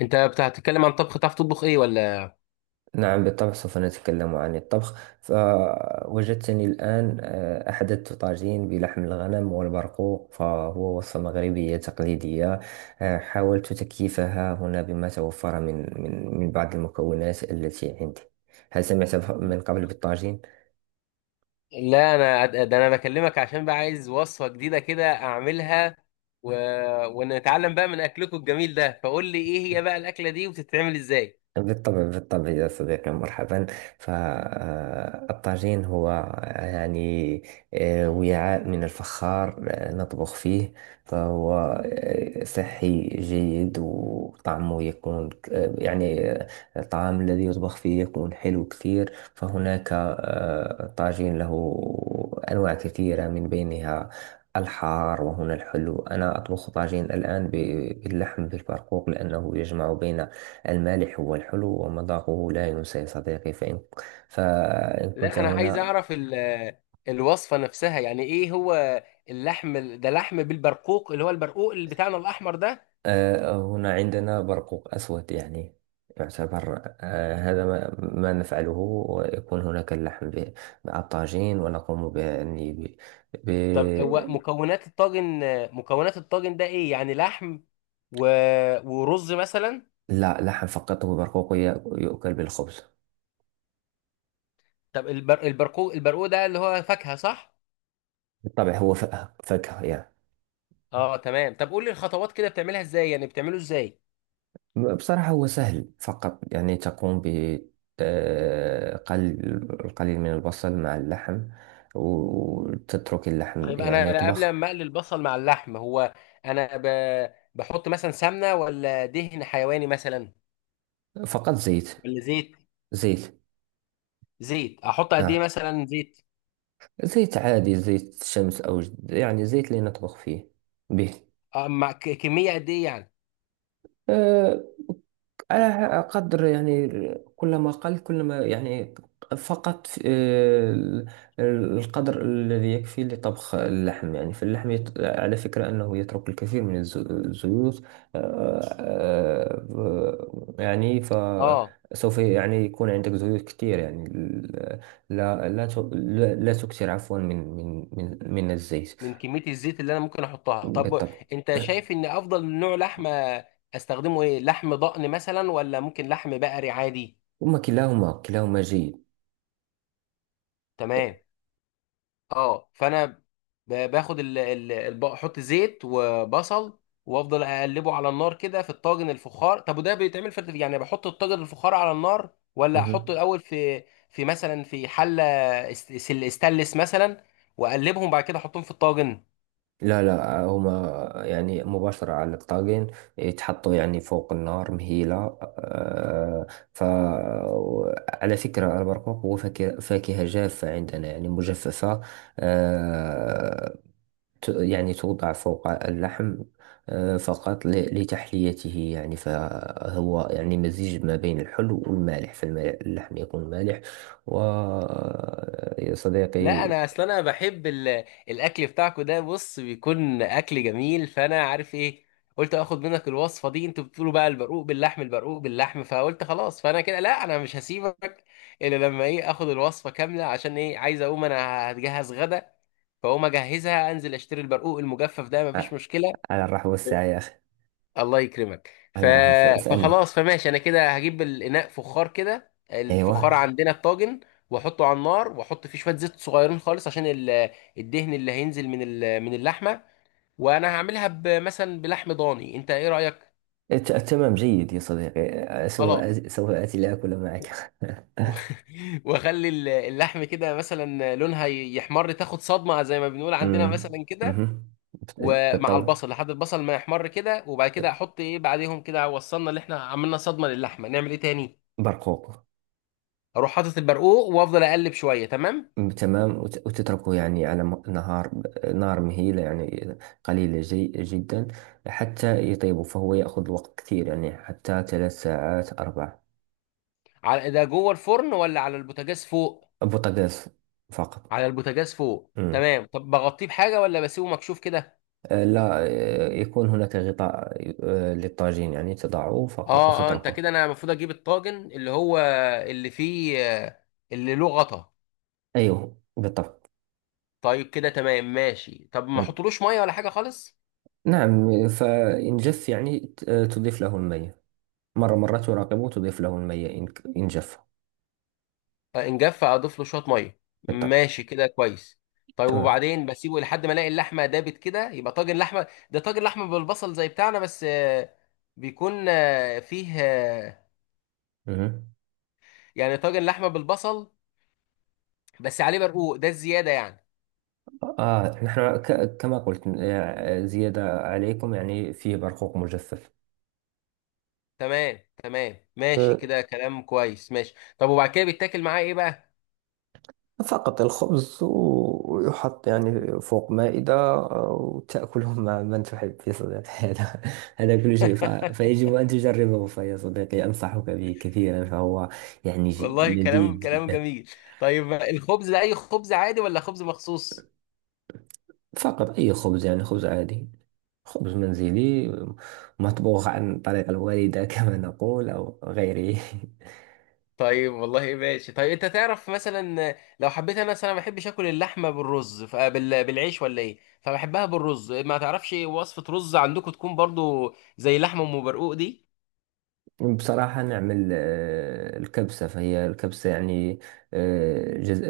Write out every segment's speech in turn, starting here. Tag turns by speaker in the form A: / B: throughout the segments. A: انت بتتكلم عن طبخ، تعرف تطبخ ايه ولا؟
B: نعم، بالطبع سوف نتكلم عن الطبخ. فوجدتني الآن أحدثت طاجين بلحم الغنم والبرقوق، فهو وصفة مغربية تقليدية. حاولت تكييفها هنا بما توفر من بعض المكونات التي عندي. هل سمعت من قبل بالطاجين؟
A: لا، انا بكلمك عشان بقى عايز وصفة جديدة كده اعملها و... ونتعلم بقى من اكلكم الجميل ده. فقول لي ايه هي بقى الاكلة دي وبتتعمل ازاي؟
B: بالطبع بالطبع يا صديقي، مرحبا. فالطاجين هو يعني وعاء من الفخار نطبخ فيه. فهو صحي جيد، وطعمه يكون يعني الطعام الذي يطبخ فيه يكون حلو كثير. فهناك طاجين له أنواع كثيرة، من بينها الحار وهنا الحلو. أنا أطبخ طاجين الآن باللحم بالبرقوق، لأنه يجمع بين المالح هو الحلو، ومذاقه لا ينسى يا صديقي. فإن كنت
A: لا، انا عايز
B: هنا.
A: اعرف الوصفة نفسها، يعني ايه هو اللحم ده؟ لحم بالبرقوق، اللي هو البرقوق اللي بتاعنا الاحمر ده؟
B: هنا عندنا برقوق أسود، يعني يعتبر هذا ما نفعله. ويكون هناك اللحم مع الطاجين، ونقوم ب يعني ب...
A: طب هو مكونات الطاجن، مكونات الطاجن ده ايه؟ يعني لحم و... ورز مثلا؟
B: لا، لحم فقط وبرقوق. يؤكل بالخبز.
A: طب البرقوق، البرقوق ده اللي هو فاكهة صح؟
B: بالطبع، هو فاكهة يعني.
A: اه تمام. طب قول لي الخطوات كده بتعملها ازاي، يعني بتعمله ازاي؟
B: بصراحة هو سهل، فقط يعني تقوم ب آه، قل- القليل من البصل مع اللحم، وتترك اللحم
A: طيب
B: يعني
A: انا قبل
B: يطبخ.
A: ما اقلي البصل مع اللحم، هو انا ب... بحط مثلا سمنه ولا دهن حيواني مثلا
B: فقط زيت.
A: ولا زيت؟
B: زيت.
A: زيت احط قد ايه
B: نعم،
A: مثلا زيت؟
B: زيت عادي، زيت شمس، يعني زيت اللي نطبخ فيه به.
A: آه، مع كميه قد ايه يعني؟
B: آه، أنا أقدر يعني كلما قل كلما يعني فقط القدر الذي يكفي لطبخ اللحم. يعني فاللحم على فكرة أنه يترك الكثير من الزيوت. آه، يعني
A: اه،
B: فسوف يعني يكون عندك زيوت كثير يعني لا لا لا تكثر عفوا من الزيت.
A: من كميه الزيت اللي انا ممكن احطها. طب
B: بالطبع.
A: انت شايف ان افضل نوع لحمه استخدمه ايه؟ لحم ضأن مثلا ولا ممكن لحم بقري عادي؟
B: هما كلاهما، جيد.
A: تمام. اه، فانا باخد احط زيت وبصل وافضل اقلبه على النار كده في الطاجن الفخار. طب وده بيتعمل في، يعني بحط الطاجن الفخار على النار ولا احطه
B: مهم.
A: الاول في في مثلا في حله است- ستانلس مثلا واقلبهم بعد كده احطهم في الطاجن؟
B: لا لا، هما يعني مباشرة على الطاجين يتحطوا، يعني فوق النار مهيلة. آه، ف على فكرة البرقوق هو فاكهة، جافة عندنا، يعني مجففة. آه، يعني توضع فوق اللحم فقط لتحليته، يعني فهو يعني مزيج ما بين الحلو والمالح، فاللحم يكون مالح. ويا
A: لا
B: صديقي
A: انا اصل انا بحب الاكل بتاعكو ده، بص، بيكون اكل جميل، فانا عارف ايه، قلت اخد منك الوصفه دي. انتوا بتقولوا بقى البرقوق باللحم، البرقوق باللحم، فقلت خلاص. فانا كده لا، انا مش هسيبك الا لما ايه، اخد الوصفه كامله، عشان ايه، عايز اقوم انا هتجهز غدا، فاقوم اجهزها، انزل اشتري البرقوق المجفف ده،
B: ع-
A: مفيش مشكله.
B: على الرحب والسعة يا أخي.
A: الله يكرمك.
B: على الرحب، اسألني.
A: فخلاص، فماشي، انا كده هجيب الاناء فخار كده، الفخار
B: أيوة.
A: عندنا الطاجن، واحطه على النار، واحط فيه شويه زيت صغيرين خالص عشان الدهن اللي هينزل من من اللحمه، وانا هعملها مثلا بلحم ضاني، انت ايه رايك؟
B: تمام جيد يا صديقي،
A: خلاص.
B: سوف آتي لآكل
A: و-
B: معك.
A: و- واخلي اللحم كده مثلا لونها يحمر، تاخد صدمه زي ما بنقول عندنا
B: أمم،
A: مثلا كده،
B: مهم.
A: ومع
B: بالطبع،
A: البصل لحد البصل ما يحمر كده، وبعد كده احط ايه بعديهم كده؟ وصلنا اللي احنا عملنا صدمه للحمه، نعمل ايه تاني؟
B: برقوق.
A: اروح حاطط البرقوق وافضل اقلب شويه، تمام.
B: أمم، تمام. وتتركه يعني على م- نهار نار مهيلة، يعني قليلة جي جدا، حتى يطيب. فهو يأخذ وقت كثير، يعني حتى ثلاث ساعات أربع.
A: على ده جوه الفرن ولا على البوتاجاز فوق؟
B: بوتاغاز فقط.
A: على البوتاجاز فوق،
B: أمم.
A: تمام. طب بغطيه بحاجه ولا بسيبه مكشوف كده؟
B: لا، يكون هناك غطاء للطاجين، يعني تضعه فقط
A: اه اه، انت
B: وتتركه.
A: كده انا المفروض اجيب الطاجن اللي هو اللي فيه اللي له غطا.
B: أيوه بالطبع.
A: طيب كده تمام، ماشي. طب ما احطلوش ميه ولا حاجه خالص؟
B: نعم، فإن جف يعني تضيف له المية، مرة مرة تراقبه تضيف له المية إن جف.
A: ان جف اضيف له شويه ميه.
B: بالطبع.
A: ماشي كده كويس. طيب
B: تمام.
A: وبعدين بسيبه لحد ما الاقي اللحمه دابت كده، يبقى طاجن لحمه. ده طاجن لحمه بالبصل زي بتاعنا، بس بيكون فيه
B: مهم.
A: يعني طاجن لحمه بالبصل بس عليه برقوق، ده الزياده يعني.
B: آه، نحن كما قلت زيادة عليكم، يعني فيه برقوق مجفف.
A: تمام تمام، ماشي
B: آه،
A: كده، كلام كويس. ماشي طب وبعد كده بيتاكل معاه ايه بقى؟
B: فقط الخبز، ويحط يعني فوق مائدة وتأكله مع من تحب يا صديقي. هذا كل شيء. فيجب أن تجربه، فيا صديقي أنصحك به كثيرا، فهو يعني
A: والله
B: لذيذ
A: كلام، كلام
B: جدا.
A: جميل. طيب الخبز ده اي خبز عادي ولا خبز مخصوص؟
B: فقط أي خبز، يعني خبز عادي، خبز منزلي مطبوخ عن طريق الوالدة كما نقول أو غيره.
A: طيب والله، ماشي. طيب انت تعرف مثلا لو حبيت انا مثلا، ما بحبش اكل اللحمه بالرز، بالعيش ولا ايه، فبحبها بالرز، ما تعرفش وصفه رز عندكم تكون برضو زي لحمه ام برقوق دي؟
B: بصراحة نعمل الكبسة، فهي الكبسة يعني آه، جز... آه،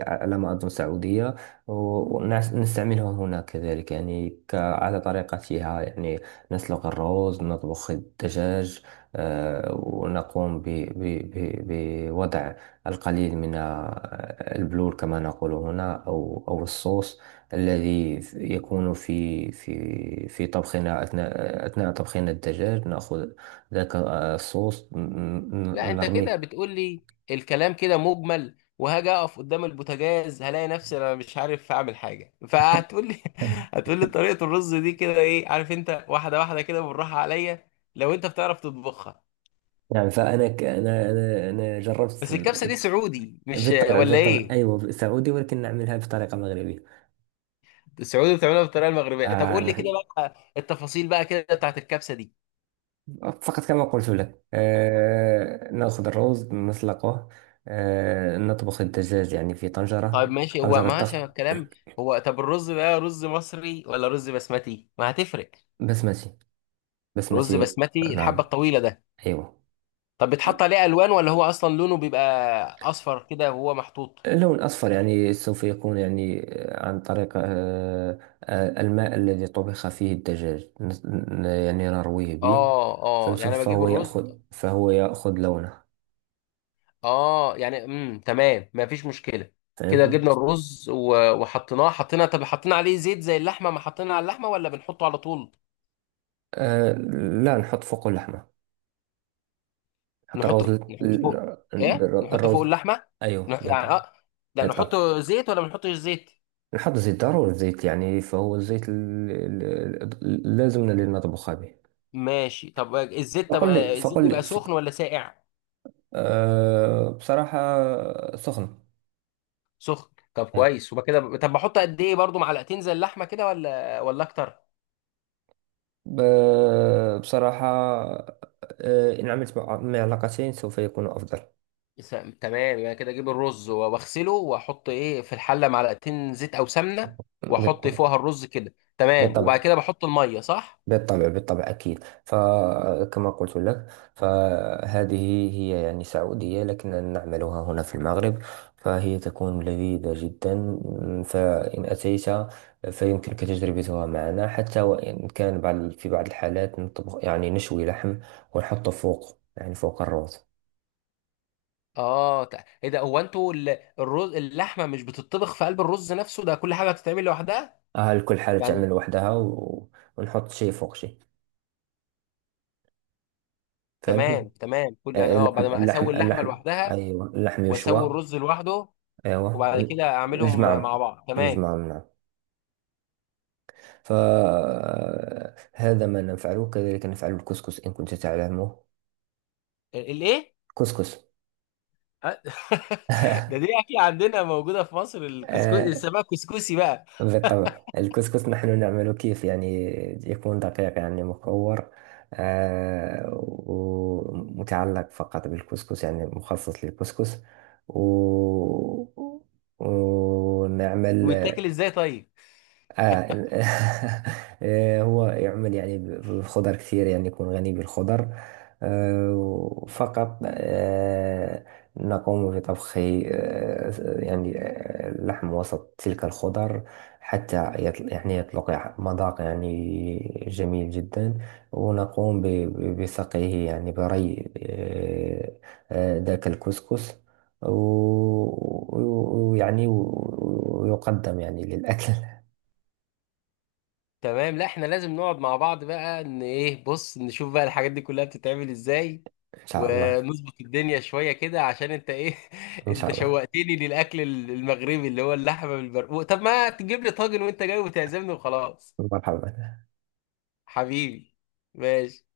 B: آه، على ما أظن سعودية، ونستعملها هنا كذلك، يعني ك... على طريقتها يعني. نسلق الرز، نطبخ الدجاج ونقوم بوضع القليل من البلور كما نقول هنا، أو أو الصوص الذي يكون في طبخنا، أثناء طبخنا الدجاج نأخذ ذاك الصوص
A: لا انت كده
B: نرميه.
A: بتقول لي الكلام كده مجمل، وهاجي اقف قدام البوتاجاز هلاقي نفسي انا مش عارف اعمل حاجه، فهتقول لي هتقول لي طريقه الرز دي كده، ايه عارف، انت واحده واحده كده بالراحه عليا، لو انت بتعرف تطبخها.
B: نعم، فأنا أنا جربت
A: بس الكبسه دي سعودي مش
B: بالطبع
A: ولا
B: بالطبع،
A: ايه؟
B: أيوة سعودي، ولكن نعملها بطريقة مغربية.
A: السعودي بتعملها بالطريقه المغربيه؟ طب
B: آه،
A: قول لي كده
B: نحن
A: بقى التفاصيل بقى كده بتاعت الكبسه دي.
B: فقط كما قلت لك، آه، نأخذ الروز نسلقه، آه، نطبخ الدجاج يعني في
A: طيب
B: طنجرة،
A: ماشي، هو
B: ضغط.
A: ماشي الكلام. هو طب الرز ده رز مصري ولا رز بسمتي؟ ما هتفرق؟
B: بسمتي.
A: رز
B: بسمتي.
A: بسمتي الحبه
B: نعم.
A: الطويله ده؟
B: أيوة.
A: طب بتحط عليه الوان ولا هو اصلا لونه بيبقى اصفر كده وهو محطوط؟
B: اللون الأصفر يعني سوف يكون يعني عن طريق الماء الذي طبخ فيه الدجاج يعني نرويه به.
A: اه اه، يعني
B: فنشوف،
A: أنا بجيب الرز.
B: فهو يأخذ لونه.
A: اه يعني امم، تمام، ما فيش مشكله. كده
B: فهمتني؟
A: جبنا الرز وحطيناه، حطينا، طب حطينا عليه زيت زي اللحمه ما حطينا على اللحمه ولا بنحطه على طول؟
B: آه، لا، نحط فوق اللحمة نحط
A: نحط،
B: الروز.
A: نحط فوق ايه؟ نحط فوق
B: الروز.
A: اللحمه؟
B: أيوه
A: يعني
B: بالطبع.
A: اه، لا نحط
B: بالطبع.
A: زيت ولا ما نحطش زيت؟
B: نحط زيت ضروري، الزيت يعني فهو الزيت اللازم للمطبخ به.
A: ماشي. طب الزيت، طب
B: فقل لي
A: الزيت
B: فقل
A: بيبقى
B: لي
A: سخن
B: فق...
A: ولا ساقع؟
B: آه، بصراحة سخن.
A: سخن، طب كويس. وبقى كده طب بحط قد ايه، برضو معلقتين زي اللحمه كده ولا اكتر؟
B: بصراحة إن عملت مع علاقتين سوف يكون أفضل.
A: س- تمام، يعني كده اجيب الرز واغسله واحط ايه في الحله، معلقتين زيت او سمنه، واحط
B: بالطبع.
A: فوقها الرز كده تمام، وبعد
B: بالطبع
A: كده بحط الميه صح؟
B: بالطبع أكيد، فكما قلت لك، فهذه هي يعني سعودية، لكننا نعملها هنا في المغرب، فهي تكون لذيذة جدا. فإن أتيت فيمكنك تجربتها معنا. حتى وإن كان بعض في بعض الحالات نطبخ يعني نشوي لحم ونحطه فوق يعني فوق الرز.
A: اه ايه ده، هو انتوا الرز اللحمه مش بتطبخ في قلب الرز نفسه، ده كل حاجه هتتعمل لوحدها
B: اه، الكل حاجة
A: يعني؟
B: تعمل لوحدها و... ونحط شي فوق شي. فهمتني؟
A: تمام تمام، كل يعني اه بعد ما اسوي اللحمه
B: اللحم.
A: لوحدها
B: ايوه، اللحم
A: واسوي
B: يشوى.
A: الرز لوحده
B: ايوه.
A: وبعد كده اعملهم مع
B: نجمعهم
A: بعض، تمام.
B: نجمعهم، نعم. فهذا ما نفعله، كذلك نفعل الكسكس ان كنت تعلمه.
A: الايه؟
B: كسكس.
A: أ- ده دي اكيد عندنا موجوده في مصر، الكسكسي السمك كسكسي بقى.
B: بالطبع، الكسكس نحن نعمله كيف يعني يكون دقيق يعني مكور، آه، ومتعلق فقط بالكسكس يعني مخصص للكسكس. و... ونعمل
A: ويتاكل ازاي طيب؟
B: آه. هو يعمل يعني بالخضر كثير، يعني يكون غني بالخضر. آه، فقط آه، نقوم بطبخ آه، يعني اللحم وسط تلك الخضر، حتى يطل يعني يطلق مذاق يعني جميل جدا. ونقوم بسقيه يعني بري ذاك الكسكس، و- و- ويعني و- ويقدم يعني للأكل.
A: تمام. لا احنا لازم نقعد مع بعض بقى، ان ايه، بص نشوف بقى الحاجات دي كلها بتتعمل ازاي،
B: إن شاء الله.
A: ونظبط الدنيا شوية كده عشان انت ايه
B: إن
A: انت
B: شاء الله،
A: شوقتني للاكل المغربي اللي هو اللحمة بالبرقوق. طب ما تجيب لي طاجن وانت جاي وتعزمني وخلاص.
B: مرحبا.
A: حبيبي، ماشي.